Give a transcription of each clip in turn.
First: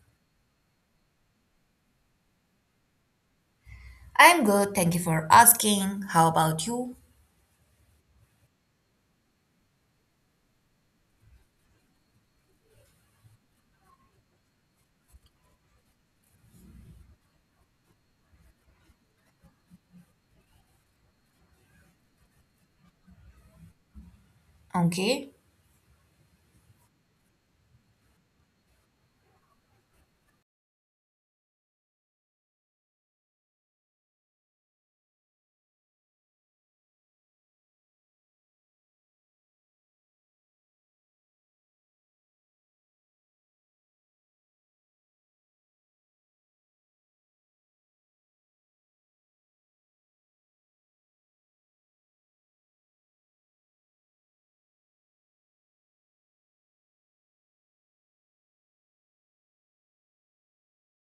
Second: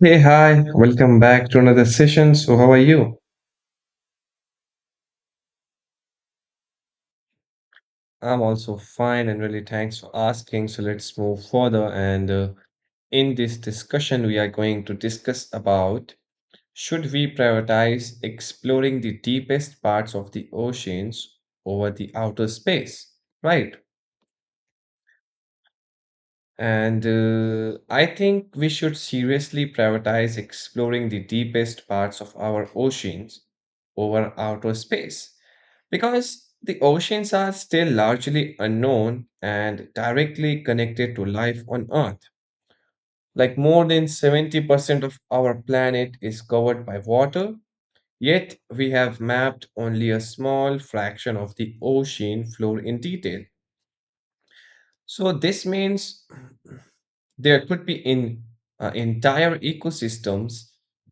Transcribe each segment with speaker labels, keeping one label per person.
Speaker 1: Hey, hi, welcome back to another session. So, how are you?
Speaker 2: I'm good, thank you for asking. How about you?
Speaker 1: I'm also fine and really thanks for asking. So, let's move further. And in this discussion, we are going to discuss about should we prioritize exploring the deepest parts of the oceans over the outer space, right?
Speaker 2: Okay.
Speaker 1: And I think we should seriously prioritize exploring the deepest parts of our oceans over outer space because the oceans are still largely unknown and directly connected to life on Earth. Like more than 70% of our planet is covered by water, yet we have mapped only a small fraction of the ocean floor in detail. So, this means There could be in entire ecosystems,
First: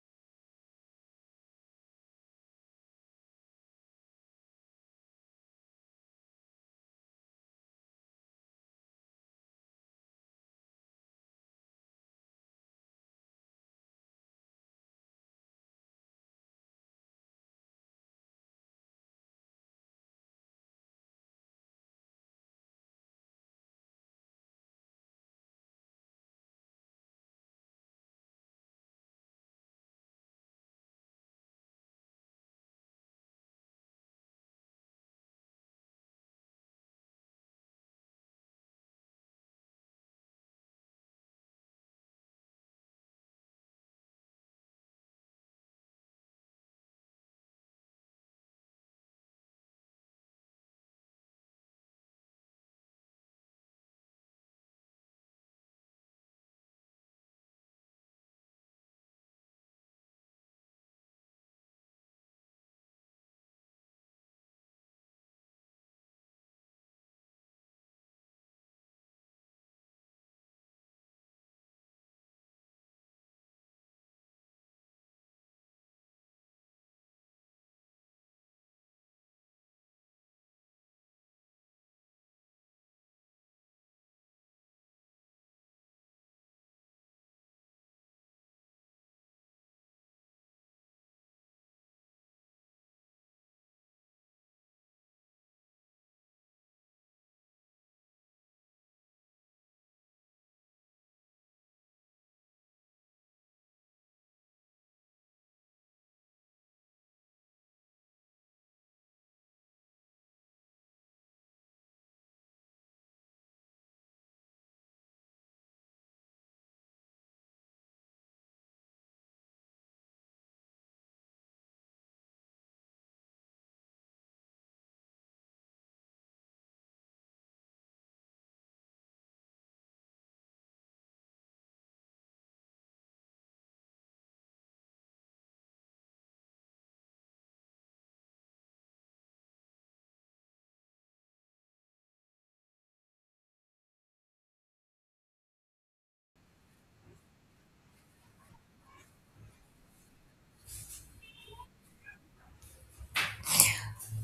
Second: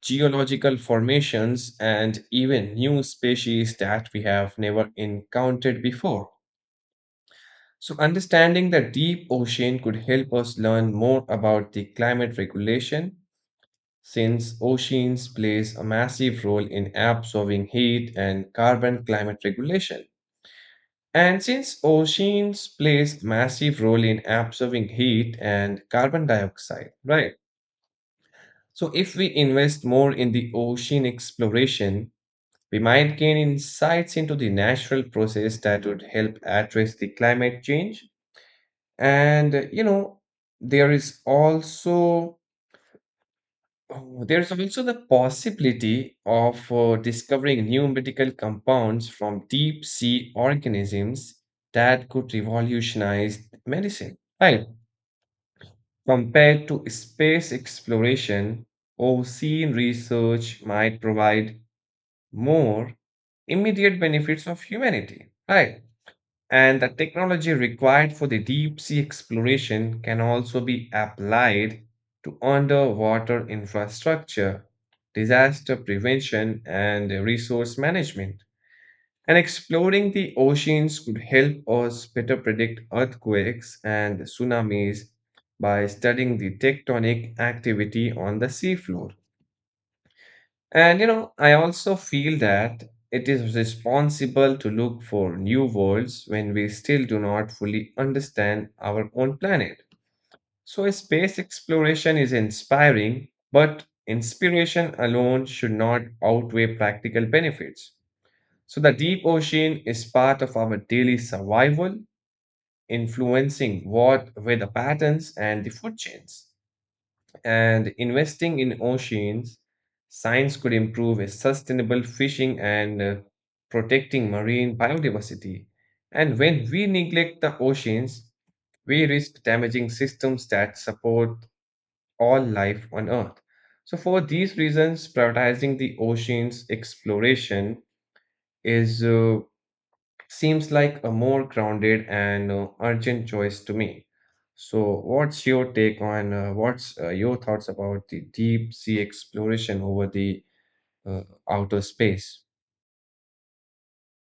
Speaker 1: geological formations, and even new species that we have never encountered before. So, understanding the deep ocean could help us learn more about the climate regulation, since oceans plays a massive role in absorbing heat and carbon climate regulation. And since oceans plays massive role in absorbing heat and carbon dioxide, right? So, if we invest more in the ocean exploration, we might gain insights into the natural process that would help address the climate change. And you know, there is also oh, there is also the possibility of discovering new medical compounds from deep sea organisms that could revolutionize medicine. Right. Compared to space exploration, ocean research might provide more immediate benefits of humanity, right? And the technology required for the deep sea exploration can also be applied to underwater infrastructure, disaster prevention, and resource management. And exploring the oceans could help us better predict earthquakes and tsunamis by studying the tectonic activity on the seafloor. And you know, I also feel that it is responsible to look for new worlds when we still do not fully understand our own planet. So, a space exploration is inspiring, but inspiration alone should not outweigh practical benefits. So, the deep ocean is part of our daily survival, influencing what weather patterns and the food chains and investing in oceans, science could improve a sustainable fishing and protecting marine biodiversity. And when we neglect the oceans, we risk damaging systems that support all life on Earth. So, for these reasons, prioritizing the oceans exploration is seems like a more grounded and urgent choice to me. So, what's your thoughts about the deep sea exploration over the uh, outer space?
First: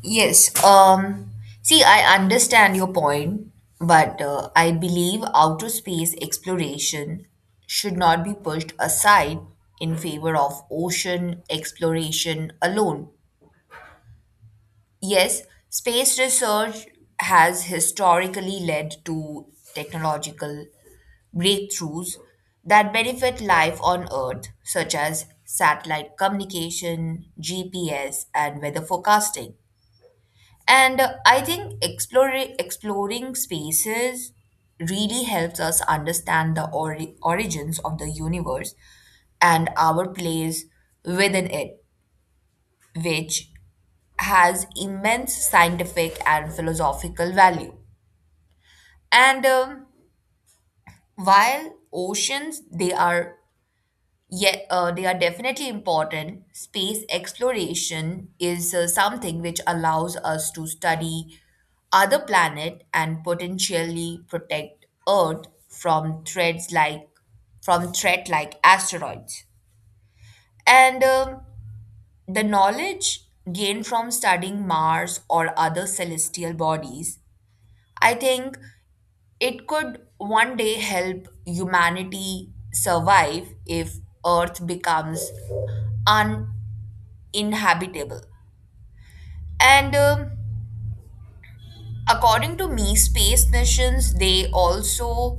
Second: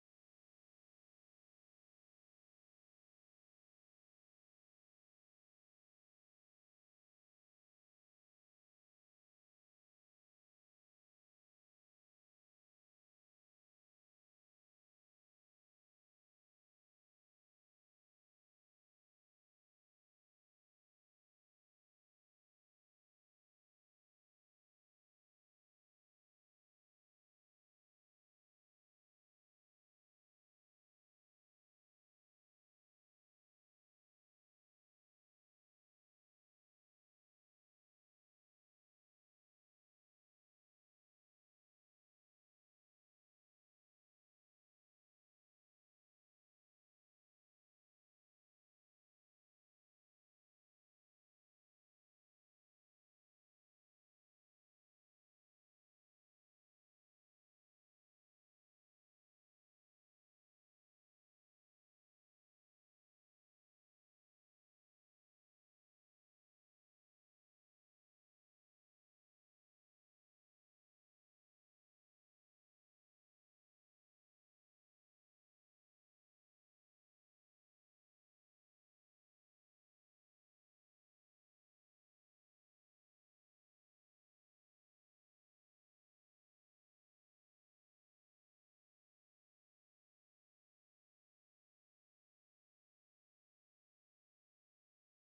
Speaker 2: Yes, um, See, I understand your point, but I believe outer space exploration should not be pushed aside in favor of ocean exploration alone. Yes, space research has historically led to technological breakthroughs that benefit life on Earth, such as satellite communication, GPS, and weather forecasting. And I think exploring spaces really helps us understand the origins of the universe and our place within it, which has immense scientific and philosophical value. And While oceans they are definitely important, space exploration is something which allows us to study other planet and potentially protect Earth from threats like from threat like asteroids. And The knowledge gained from studying Mars or other celestial bodies, I think it could one day help humanity survive if Earth becomes uninhabitable. And According to me, space missions they also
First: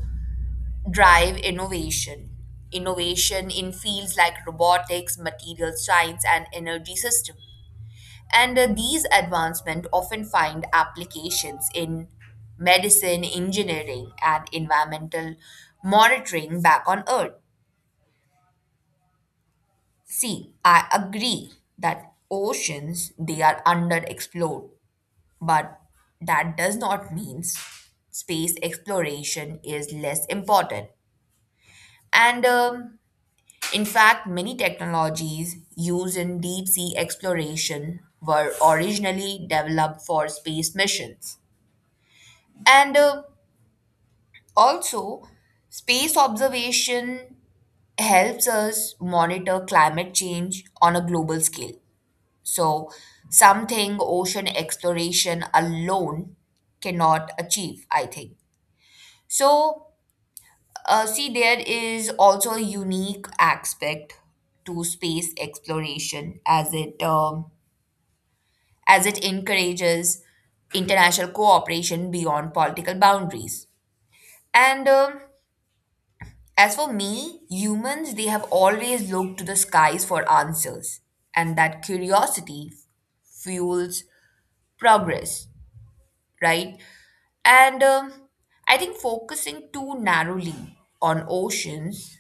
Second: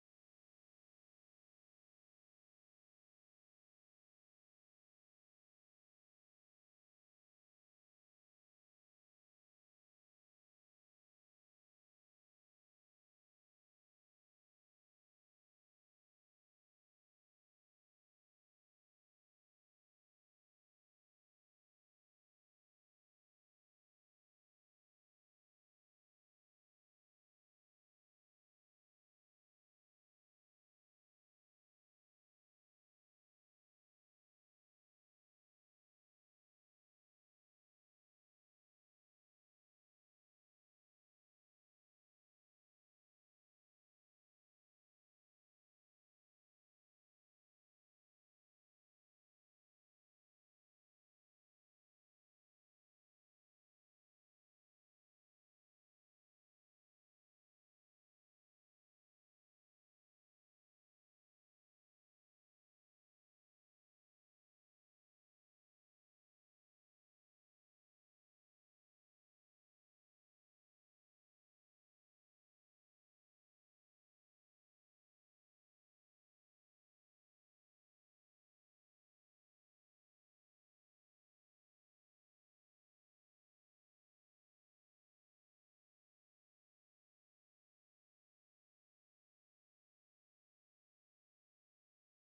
Speaker 2: drive innovation. Innovation in fields like robotics, material science, and energy systems. And These advancements often find applications in medicine, engineering, and environmental monitoring back on Earth. See, I agree that oceans they are underexplored, but that does not mean space exploration is less important. And In fact, many technologies used in deep sea exploration were originally developed for space missions. And Also, space observation helps us monitor climate change on a global scale. So, something ocean exploration alone cannot achieve, I think. So, see, there is also a unique aspect to space exploration as it encourages international cooperation beyond political boundaries. And As for me, humans, they have always looked to the skies for answers, and that curiosity fuels progress, right? And I think focusing too narrowly on oceans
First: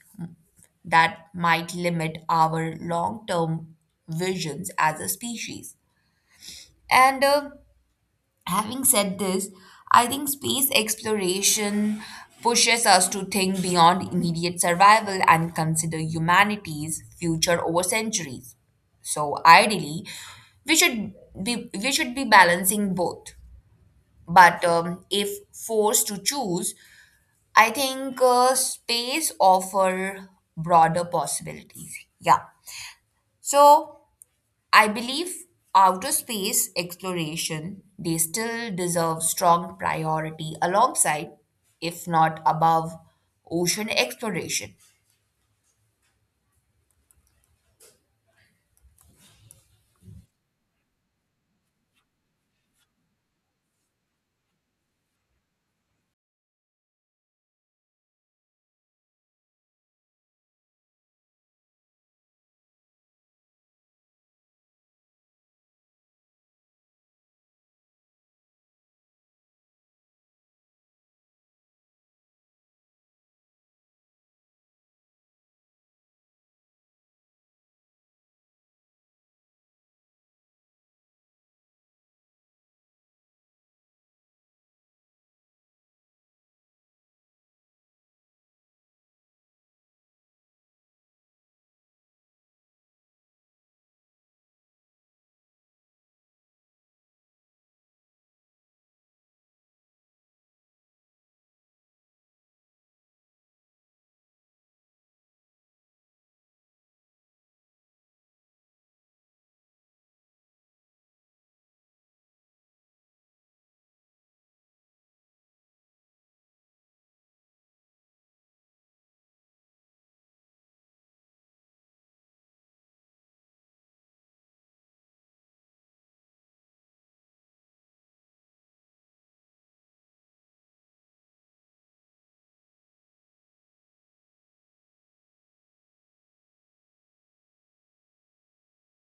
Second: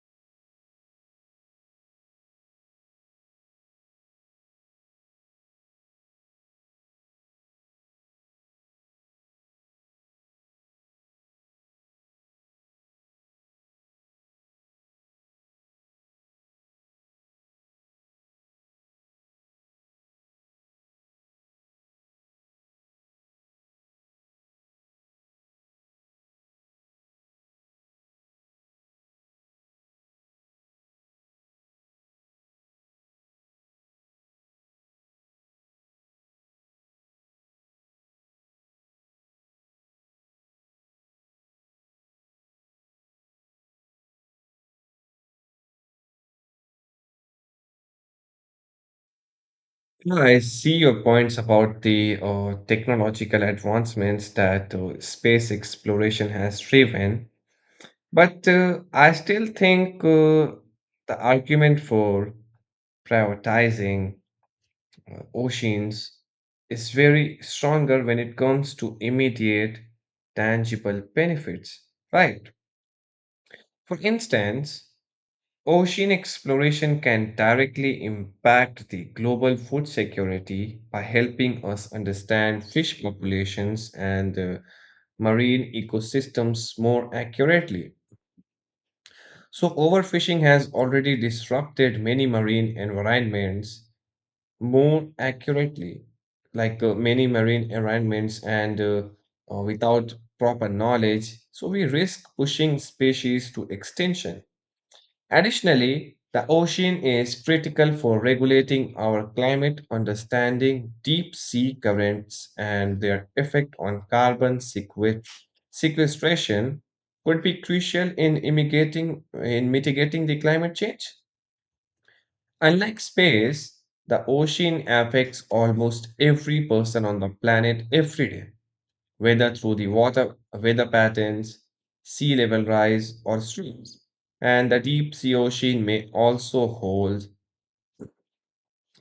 Speaker 2: that might limit our long term visions as a species. And Having said this, I think space exploration pushes us to think beyond immediate survival and consider humanity's future over centuries. So ideally, we should we should be balancing both. But If forced to choose, I think space offer broader possibilities. Yeah. So I believe outer space exploration they still deserve strong priority alongside, if not above, ocean exploration.
Speaker 1: No, I see your points about the technological advancements that space exploration has driven, but I still think the argument for prioritizing oceans is very stronger when it comes to immediate tangible benefits, right? For instance, ocean exploration can directly impact the global food security by helping us understand fish populations and marine ecosystems more accurately. So overfishing has already disrupted many marine environments more accurately, like many marine environments and without proper knowledge, so we risk pushing species to extinction. Additionally, the ocean is critical for regulating our climate, understanding deep sea currents and their effect on carbon sequestration could be crucial in mitigating the climate change. Unlike space, the ocean affects almost every person on the planet every day, whether through the water weather patterns, sea level rise, or streams. And the deep sea ocean may also hold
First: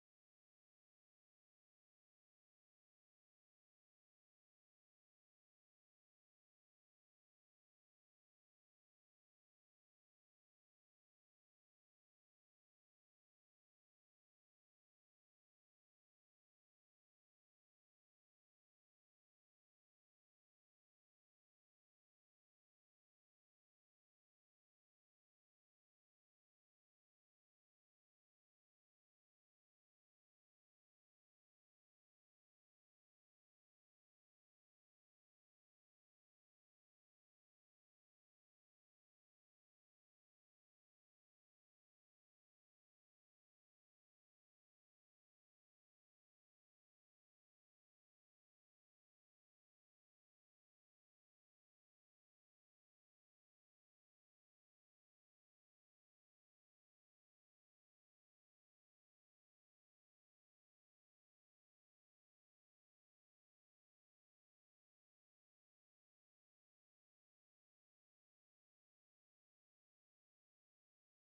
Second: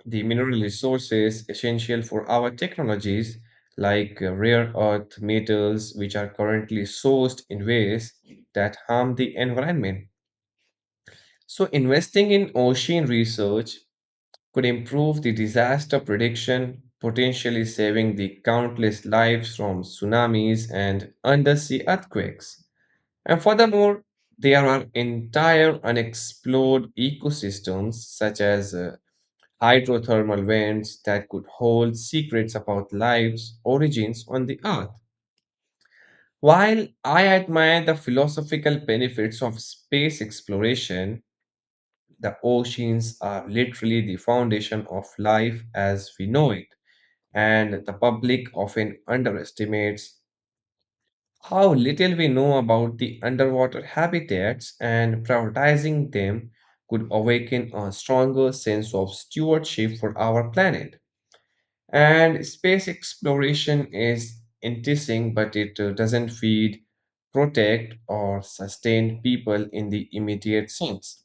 Speaker 1: the mineral resources essential for our technologies, like rare earth metals, which are currently sourced in ways that harm the environment. So, investing in ocean research could improve the disaster prediction, potentially saving the countless lives from tsunamis and undersea earthquakes. And furthermore, there are entire unexplored ecosystems such as hydrothermal vents that could hold secrets about life's origins on the Earth. While I admire the philosophical benefits of space exploration, the oceans are literally the foundation of life as we know it. And the public often underestimates how little we know about the underwater habitats, and prioritizing them could awaken a stronger sense of stewardship for our planet. And space exploration is interesting, but it doesn't feed, protect, or sustain people in the immediate sense.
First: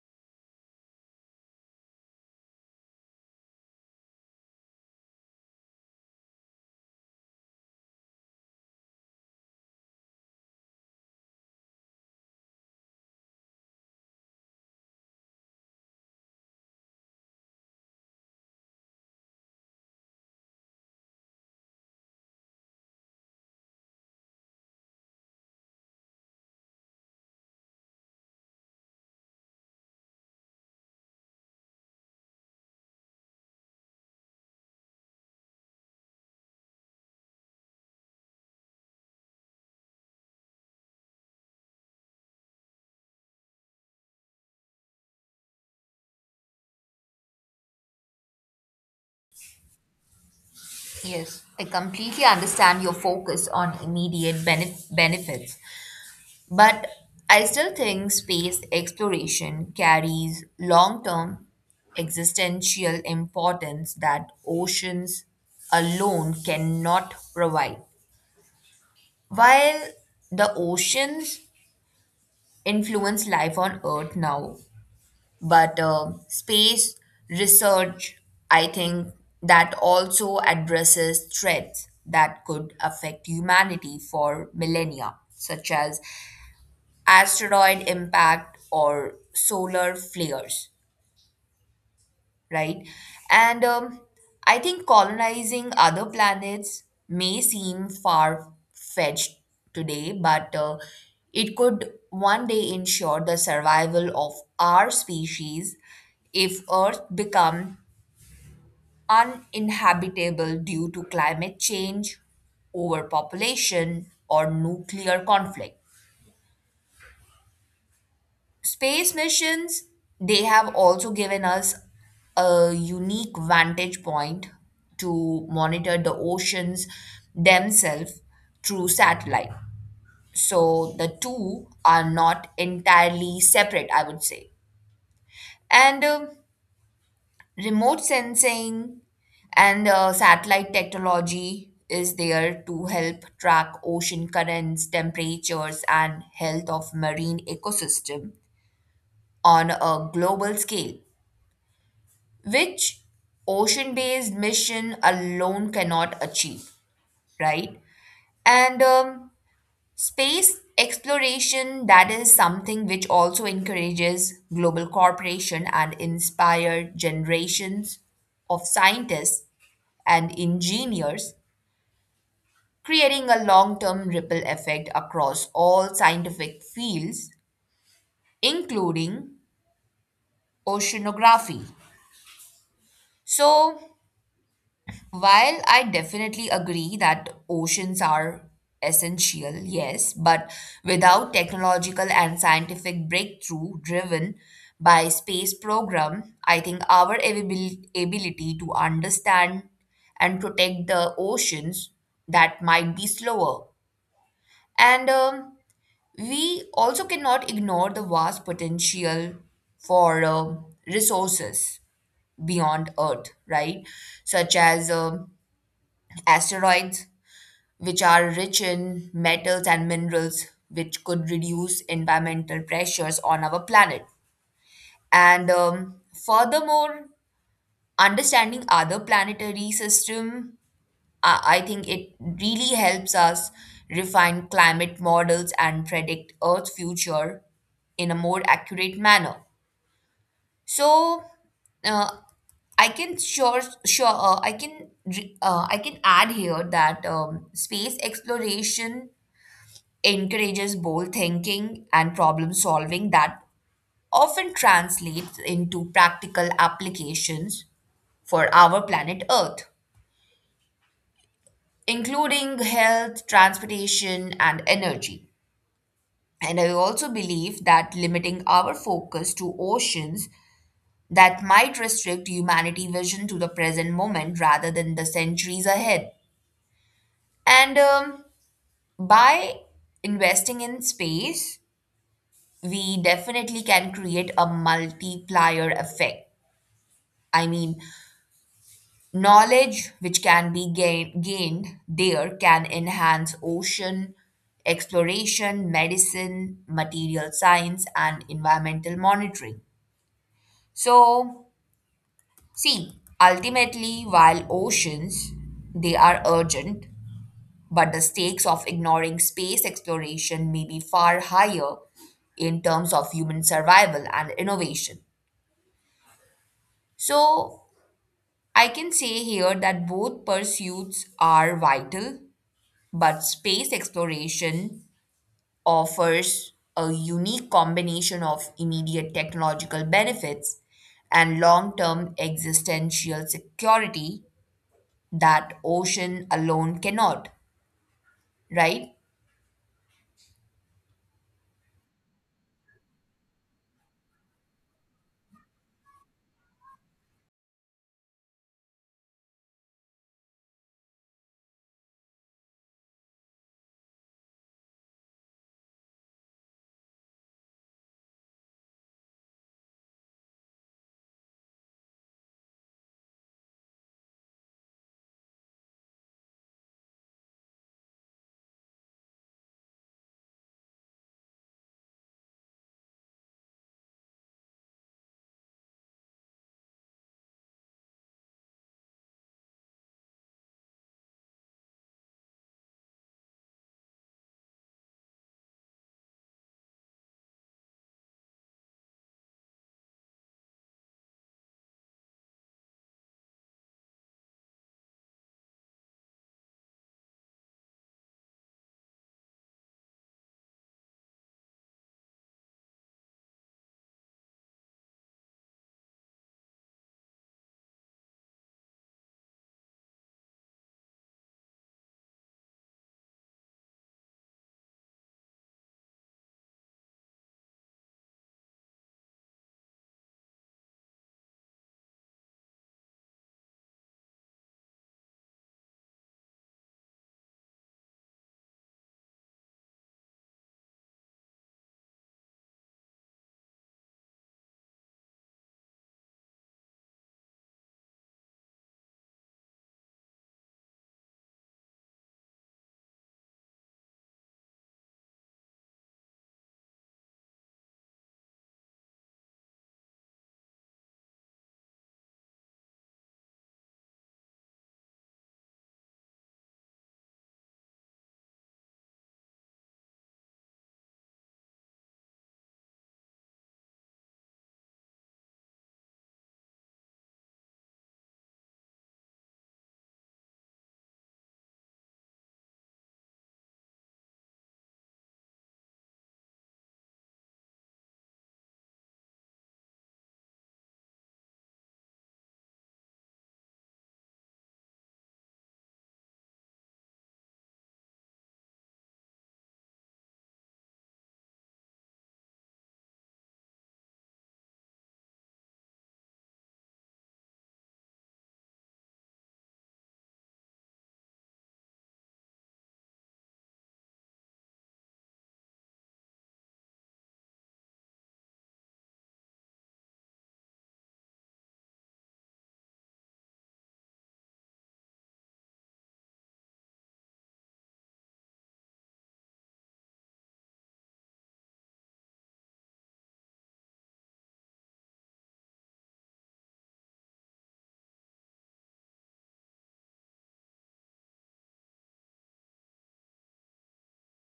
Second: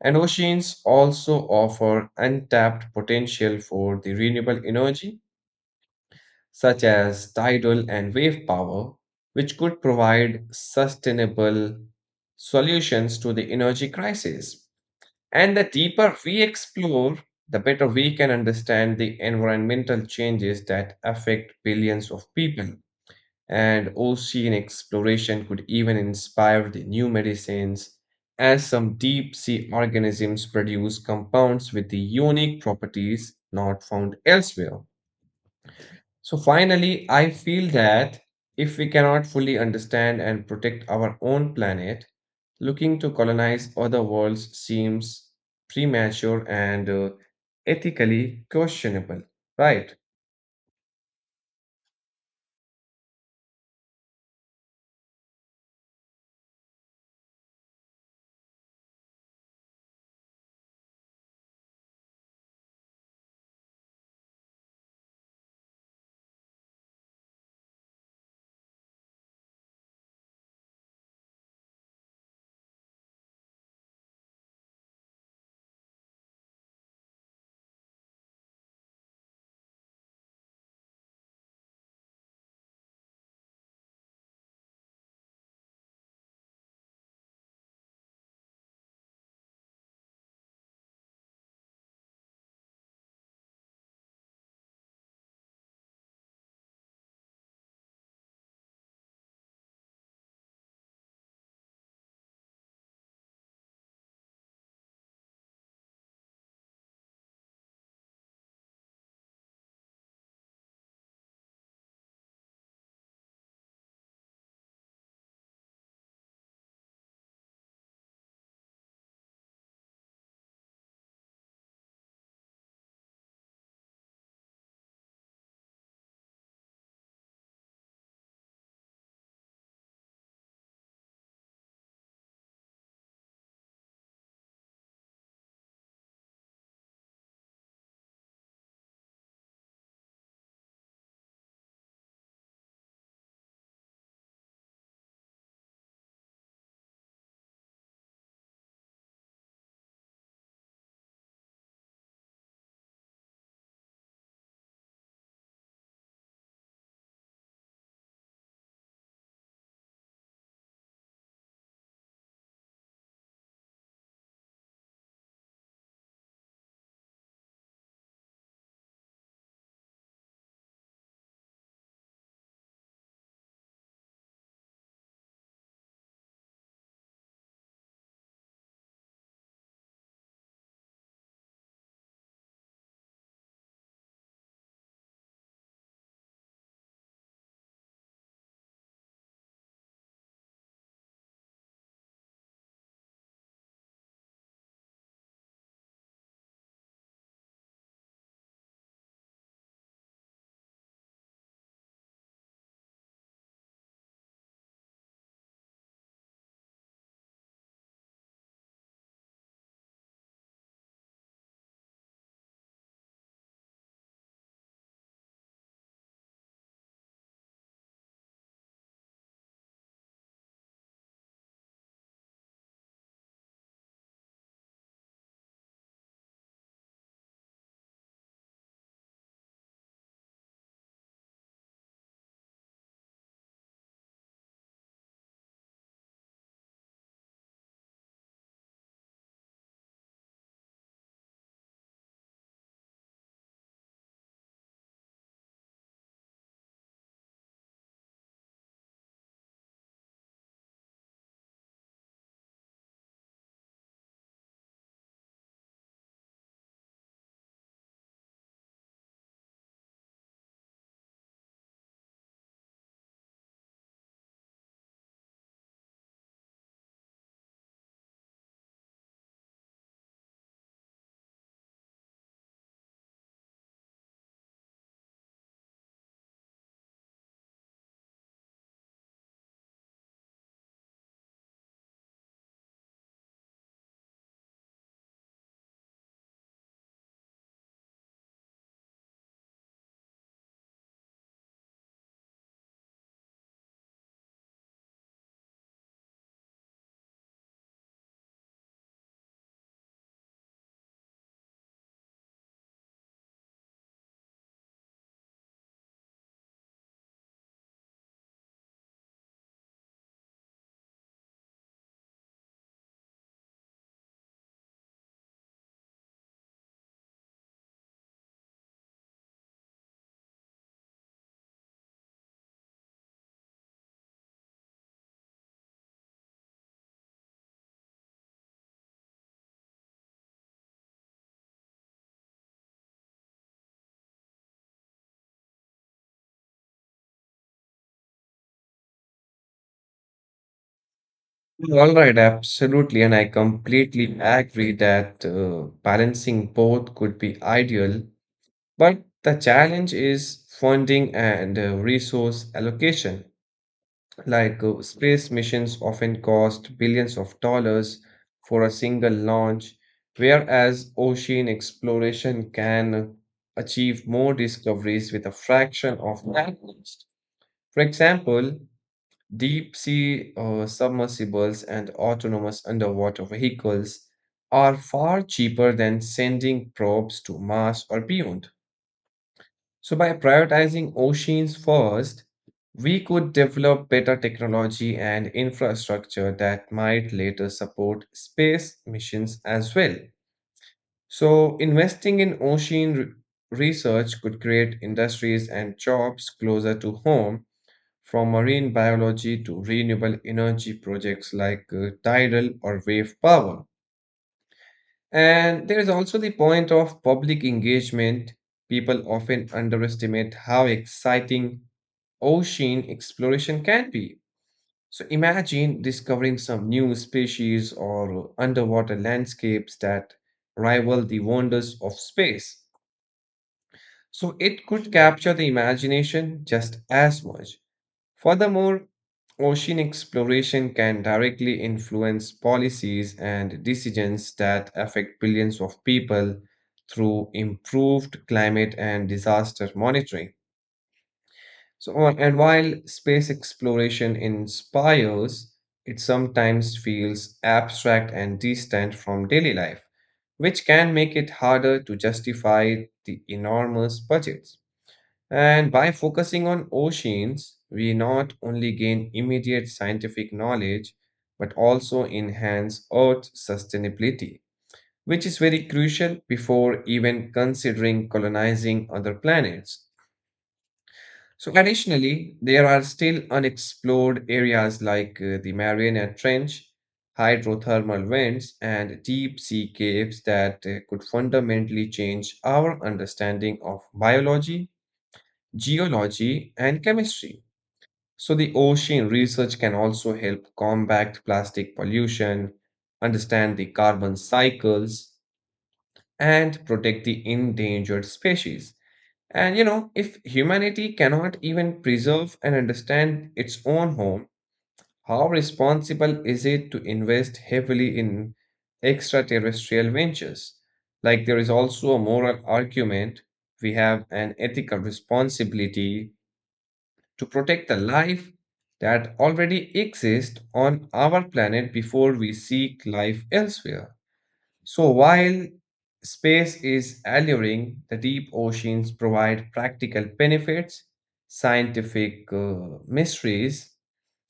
Speaker 1: And oceans also offer untapped potential for the renewable energy such as tidal and wave power, which could provide sustainable solutions to the energy crisis. And the deeper we explore, the better we can understand the environmental changes that affect billions of people. And ocean exploration could even inspire the new medicines, as some deep sea organisms produce compounds with the unique properties not found elsewhere. So finally, I feel that if we cannot fully understand and protect our own planet, looking to colonize other worlds seems premature and ethically questionable, right?
Speaker 2: Yes, I completely understand your focus on immediate benefits, but I still think space exploration carries long-term existential importance that oceans alone cannot provide. While the oceans influence life on Earth now. But space research, I think, that also addresses threats that could affect humanity for millennia, such as asteroid impact or solar flares, right? And I think colonizing other planets may seem far fetched today, but it could one day ensure the survival of our species if Earth become uninhabitable due to climate change, overpopulation, or nuclear conflict. Space missions, they have also given us a unique vantage point to monitor the oceans themselves through satellite. So the two are not entirely separate, I would say. And Remote sensing and satellite technology is there to help track ocean currents, temperatures, and health of marine ecosystem on a global scale, which ocean based mission alone cannot achieve, right? And Space exploration, that is something which also encourages global cooperation and inspire generations of scientists and engineers, creating a long term ripple effect across all scientific fields, including oceanography. So, while I definitely agree that oceans are essential, yes, but without technological and scientific breakthrough driven by space program, I think our ability to understand and protect the oceans that might be slower. And We also cannot ignore the vast potential for resources beyond Earth, right? Such as asteroids which are rich in metals and minerals, which could reduce environmental pressures on our planet. And Furthermore, understanding other planetary system, I think it really helps us refine climate models and predict Earth's future in a more accurate manner. So, uh, I can sure sure I can re- I can add here that space exploration encourages bold thinking and problem solving that often translates into practical applications for our planet Earth, including health, transportation, and energy. And I also believe that limiting our focus to oceans that might restrict humanity vision to the present moment rather than the centuries ahead. And By investing in space, we definitely can create a multiplier effect. I mean, knowledge which can be gained there can enhance ocean exploration, medicine, material science, and environmental monitoring. So, see, ultimately, while oceans they are urgent, but the stakes of ignoring space exploration may be far higher in terms of human survival and innovation. So, I can say here that both pursuits are vital, but space exploration offers a unique combination of immediate technological benefits and long term existential security that ocean alone cannot, right?
Speaker 1: All right, absolutely. And I completely agree that balancing both could be ideal, but the challenge is funding and resource allocation. Like space missions often cost billions of dollars for a single launch, whereas ocean exploration can achieve more discoveries with a fraction of that cost. For example, deep sea submersibles and autonomous underwater vehicles are far cheaper than sending probes to Mars or beyond. So, by prioritizing oceans first, we could develop better technology and infrastructure that might later support space missions as well. So, investing in research could create industries and jobs closer to home, from marine biology to renewable energy projects like tidal or wave power. And there is also the point of public engagement. People often underestimate how exciting ocean exploration can be. So imagine discovering some new species or underwater landscapes that rival the wonders of space. So it could capture the imagination just as much. Furthermore, ocean exploration can directly influence policies and decisions that affect billions of people through improved climate and disaster monitoring. So, wh- and while space exploration inspires, it sometimes feels abstract and distant from daily life, which can make it harder to justify the enormous budgets. And by focusing on oceans, we not only gain immediate scientific knowledge, but also enhance Earth sustainability, which is very crucial before even considering colonizing other planets. So, additionally, there are still unexplored areas like the Mariana Trench, hydrothermal vents, and deep sea caves that could fundamentally change our understanding of biology, geology, and chemistry. So, the ocean research can also help combat plastic pollution, understand the carbon cycles, and protect the endangered species. And you know, if humanity cannot even preserve and understand its own home, how responsible is it to invest heavily in extraterrestrial ventures? Like, there is also a moral argument. We have an ethical responsibility to protect the life that already exists on our planet before we seek life elsewhere. So while space is alluring, the deep oceans provide practical benefits, scientific mysteries,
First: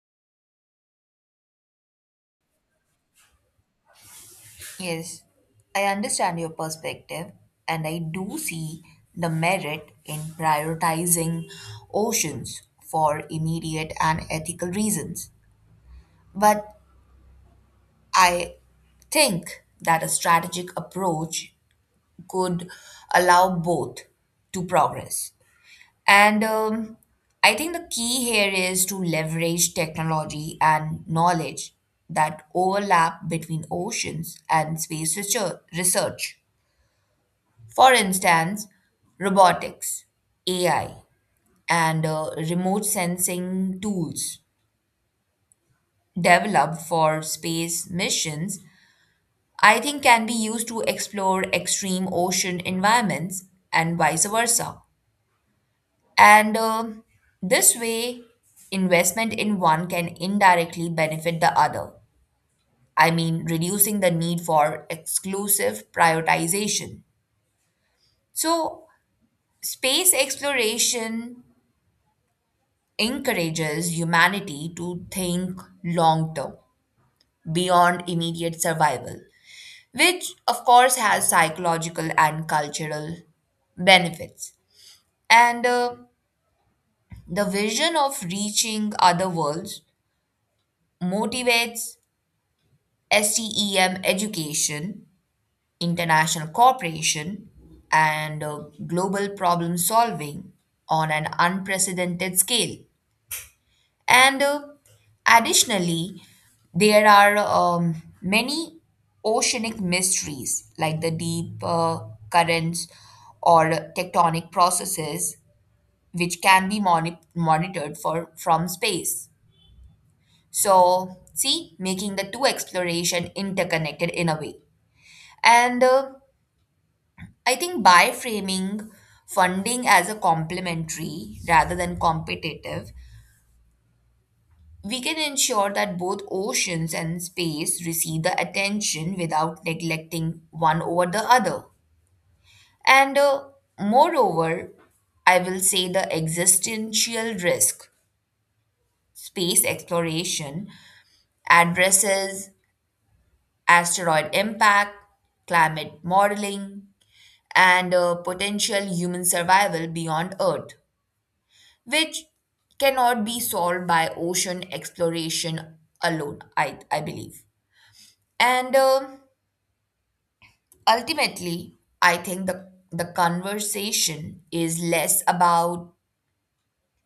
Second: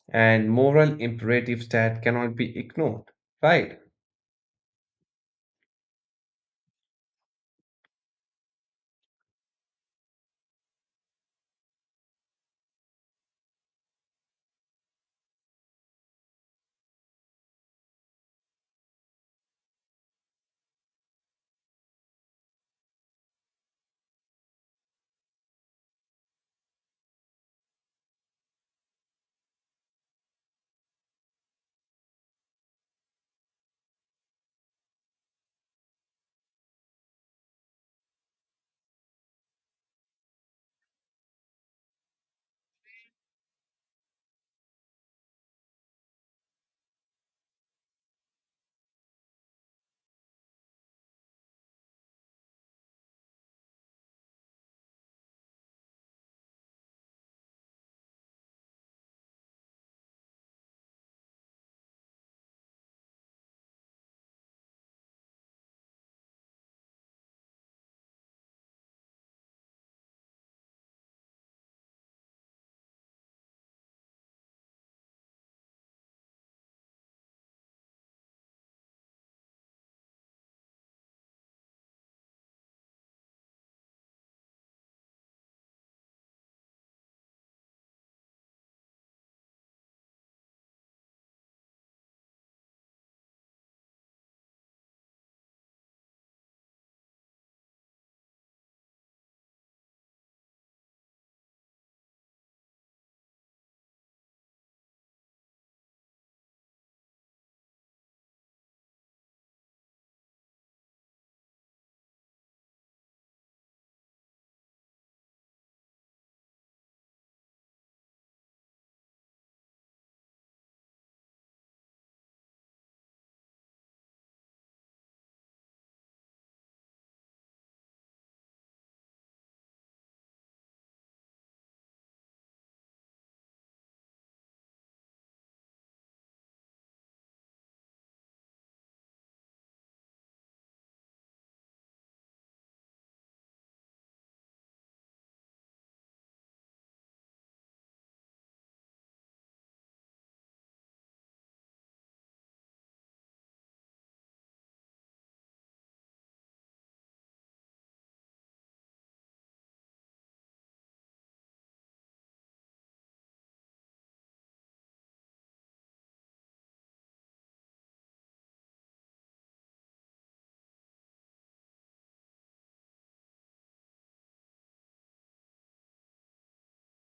Speaker 1: and moral imperatives that cannot be ignored, right?
Speaker 2: Yes, I understand your perspective, and I do see the merit in prioritizing oceans for immediate and ethical reasons. But I think that a strategic approach could allow both to progress. And I think the key here is to leverage technology and knowledge that overlap between oceans and space research. For instance, robotics, AI, and remote sensing tools developed for space missions I think can be used to explore extreme ocean environments and vice versa. And this way, investment in one can indirectly benefit the other. I mean, reducing the need for exclusive prioritization. So, space exploration encourages humanity to think long term, beyond immediate survival, which, of course, has psychological and cultural benefits. And The vision of reaching other worlds motivates STEM education, international cooperation, and global problem solving on an unprecedented scale. And Additionally, there are many oceanic mysteries like the deep currents or tectonic processes which can be monitored for from space. So, see, making the two exploration interconnected in a way. And I think by framing funding as a complementary rather than competitive, we can ensure that both oceans and space receive the attention without neglecting one over the other. And Moreover, I will say the existential risk space exploration addresses asteroid impact, climate modeling, and potential human survival beyond Earth, which cannot be solved by ocean exploration alone, I believe. And ultimately, I think the conversation is less about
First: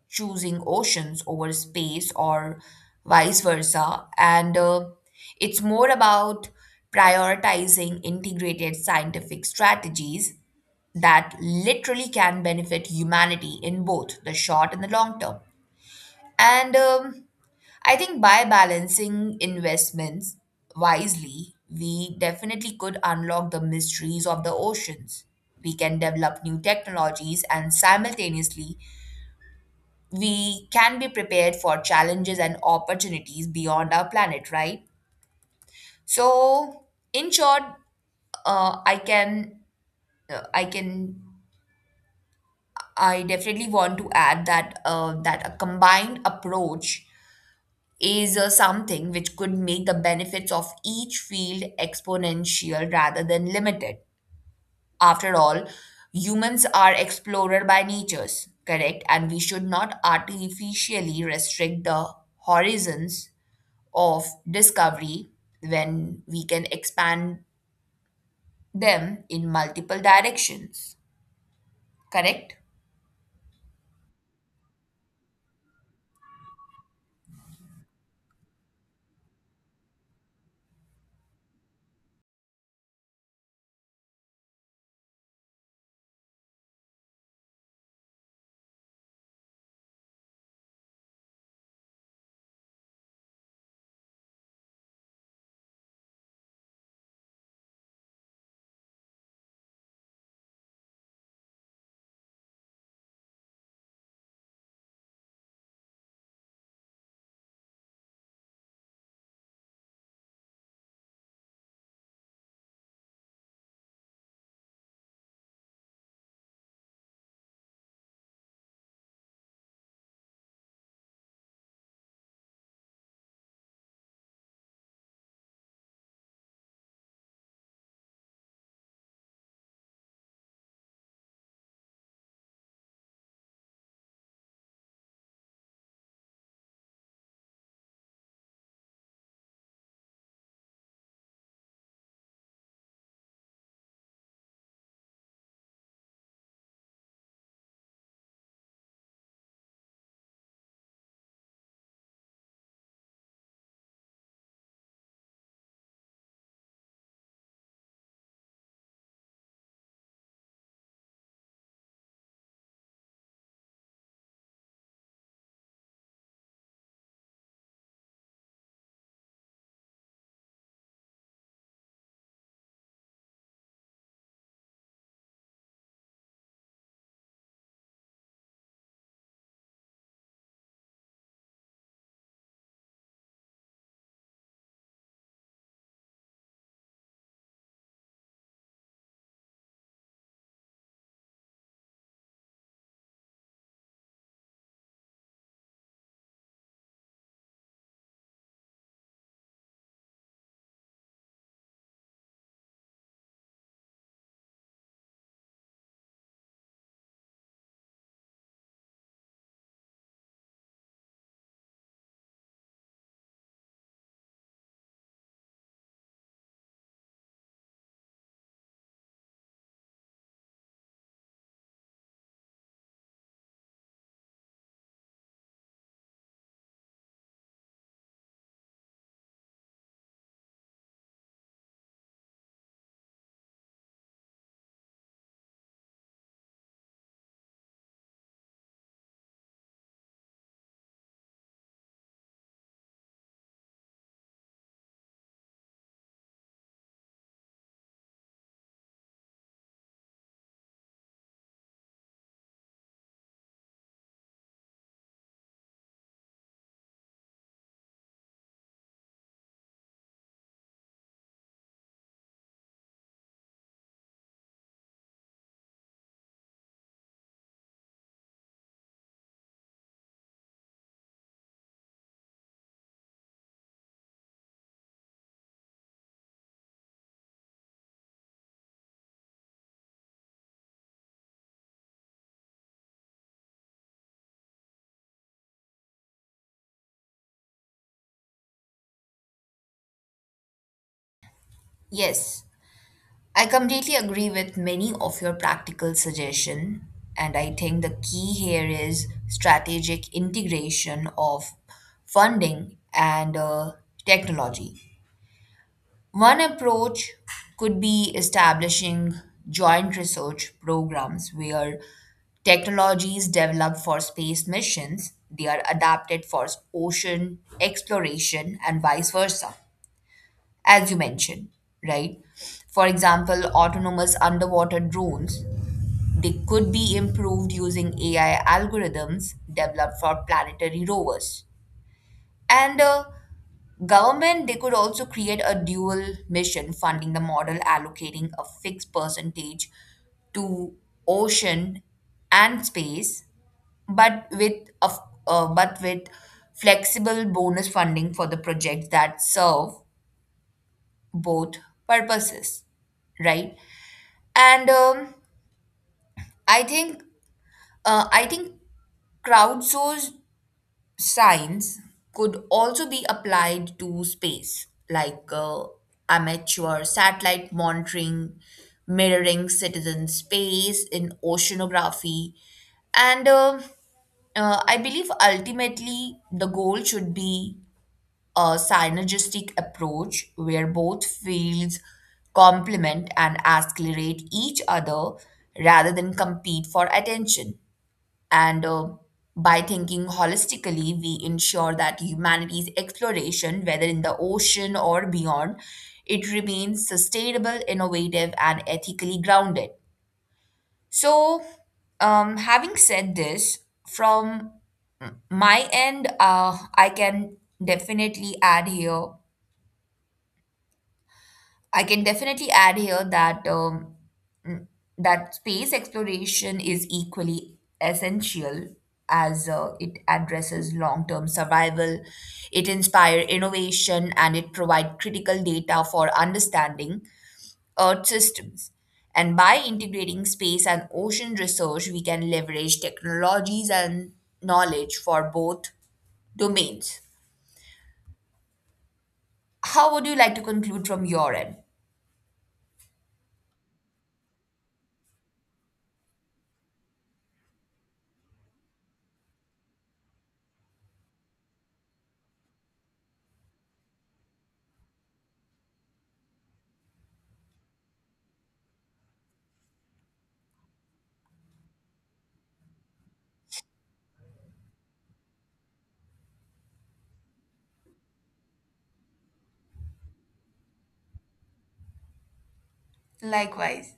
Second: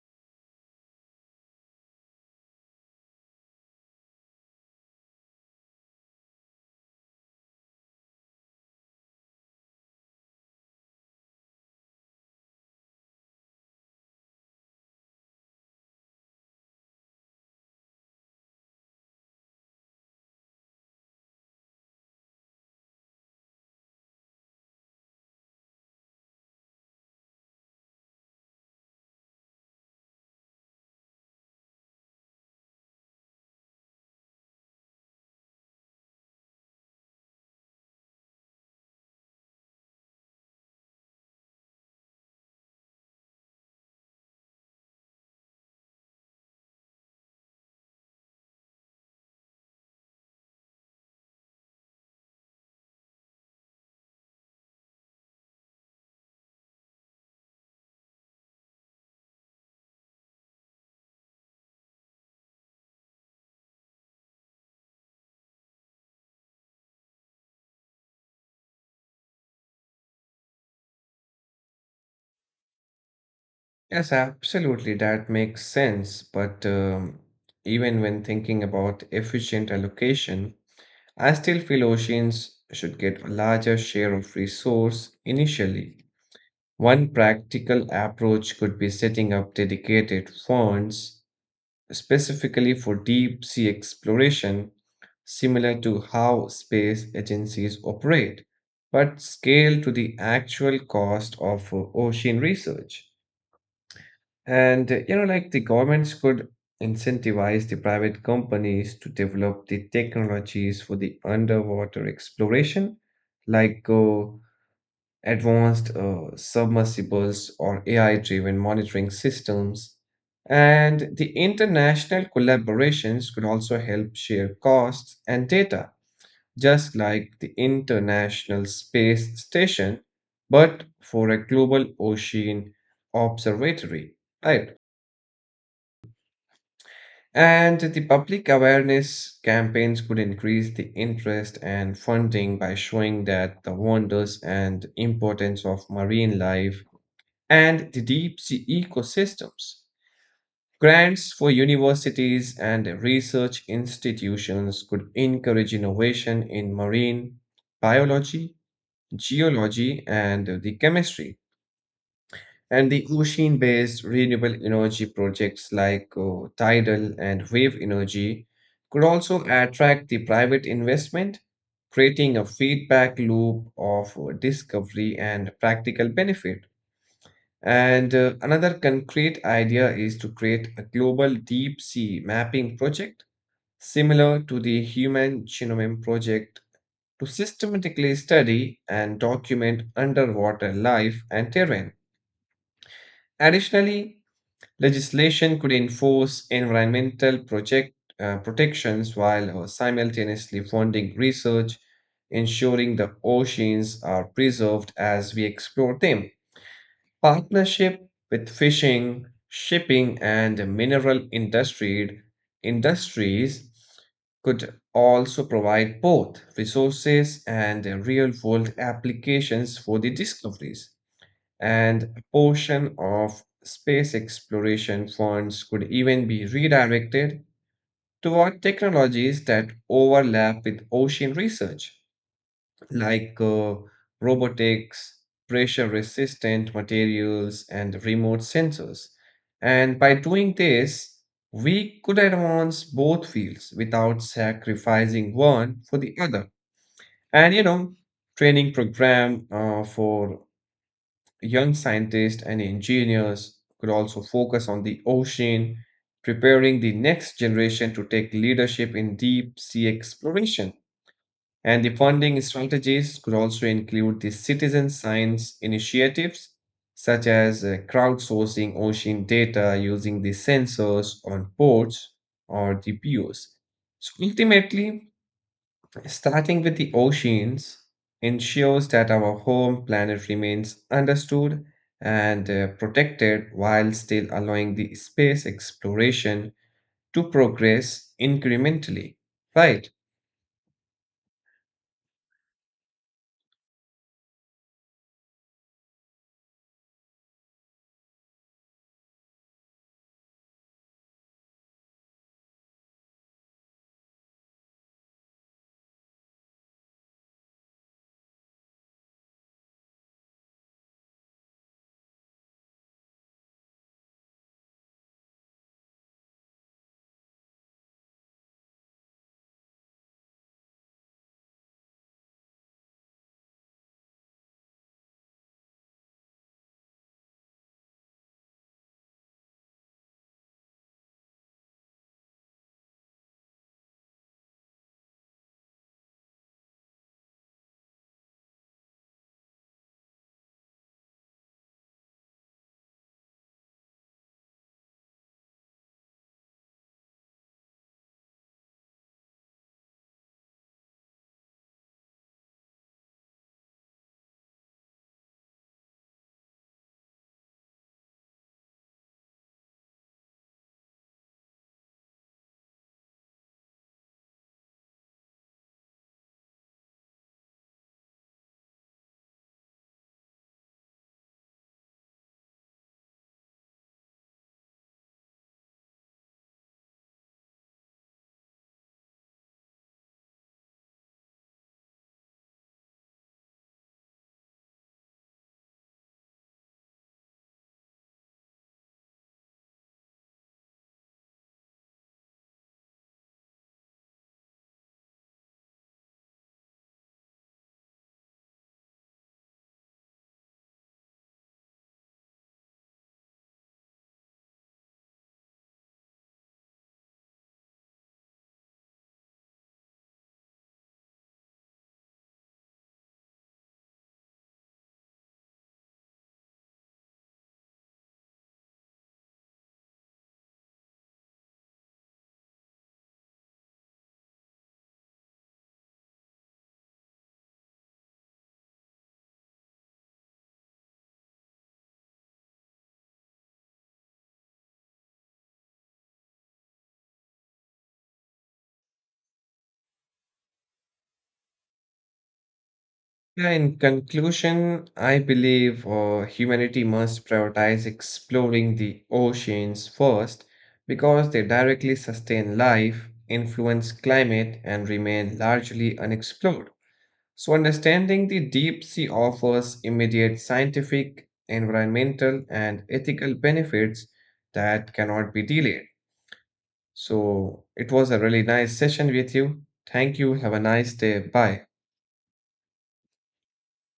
Speaker 2: choosing oceans over space or vice versa, and it's more about prioritizing integrated scientific strategies that literally can benefit humanity in both the short and the long term. And I think by balancing investments wisely, we definitely could unlock the mysteries of the oceans. We can develop new technologies, and simultaneously, we can be prepared for challenges and opportunities beyond our planet, right? So, in short, uh, I can uh, I can I definitely want to add that that a combined approach is something which could make the benefits of each field exponential rather than limited. After all, humans are explorer by natures, correct? And we should not artificially restrict the horizons of discovery when we can expand them in multiple directions, correct?
Speaker 1: Yes, absolutely. That makes sense. But even when thinking about efficient allocation, I still feel oceans should get a larger share of resource initially. One practical approach could be setting up dedicated funds specifically for deep sea exploration, similar to how space agencies operate, but scaled to the actual cost of ocean research. And you know, like the governments could incentivize the private companies to develop the technologies for the underwater exploration, like advanced submersibles or AI driven monitoring systems. And the international collaborations could also help share costs and data, just like the International Space Station, but for a global ocean observatory. Right. And the public awareness campaigns could increase the interest and funding by showing that the wonders and importance of marine life and the deep sea ecosystems. Grants for universities and research institutions could encourage innovation in marine biology, geology, and the chemistry. And the ocean based renewable energy projects like tidal and wave energy could also attract the private investment, creating a feedback loop of discovery and practical benefit. And Another concrete idea is to create a global deep sea mapping project similar to the Human Genome Project to systematically study and document underwater life and terrain. Additionally, legislation could enforce environmental project protections while simultaneously funding research, ensuring the oceans are preserved as we explore them. Partnership with fishing, shipping, and industries could also provide both resources and real world applications for the discoveries. And a portion of space exploration funds could even be redirected toward technologies that overlap with ocean research like robotics, pressure resistant materials, and remote sensors. And by doing this, we could advance both fields without sacrificing one for the other. And you know, training program for young scientists and engineers could also focus on the ocean, preparing the next generation to take leadership in deep sea exploration. And the funding strategies could also include the citizen science initiatives, such as crowdsourcing ocean data using the sensors on boats or the piers. So ultimately, starting with the oceans ensures that our home planet remains understood and protected while still allowing the space exploration to progress incrementally. Right.
Speaker 2: Yes. I completely agree with many of your practical suggestions, and I think the key here is strategic integration of funding and technology. One approach could be establishing joint research programs where technologies developed for space missions they are adapted for ocean exploration and vice versa, as you mentioned, right? For example, autonomous underwater drones, they could be improved using AI algorithms developed for planetary rovers. And Government, they could also create a dual mission funding the model, allocating a fixed percentage to ocean and space, but with of but with flexible bonus funding for the projects that serve both purposes, right? and I think I think crowdsourced science could also be applied to space, like amateur satellite monitoring mirroring citizen space in oceanography. And I believe ultimately the goal should be a synergistic approach where both fields complement and accelerate each other rather than compete for attention. And By thinking holistically, we ensure that humanity's exploration, whether in the ocean or beyond, it remains sustainable, innovative, and ethically grounded. So, having said this, from my end, definitely add here I can definitely add here that that space exploration is equally essential, as it addresses long-term survival, it inspires innovation, and it provides critical data for understanding Earth systems. And by integrating space and ocean research, we can leverage technologies and knowledge for both domains. How would you like to conclude from your end?
Speaker 1: Yeah, in conclusion, I believe humanity must prioritize exploring the oceans first because they directly sustain life, influence climate, and remain largely unexplored. So, understanding the deep sea offers immediate scientific, environmental, and ethical benefits that cannot be delayed. So, it was a really nice session with you. Thank you. Have a nice day. Bye.
Speaker 2: Likewise.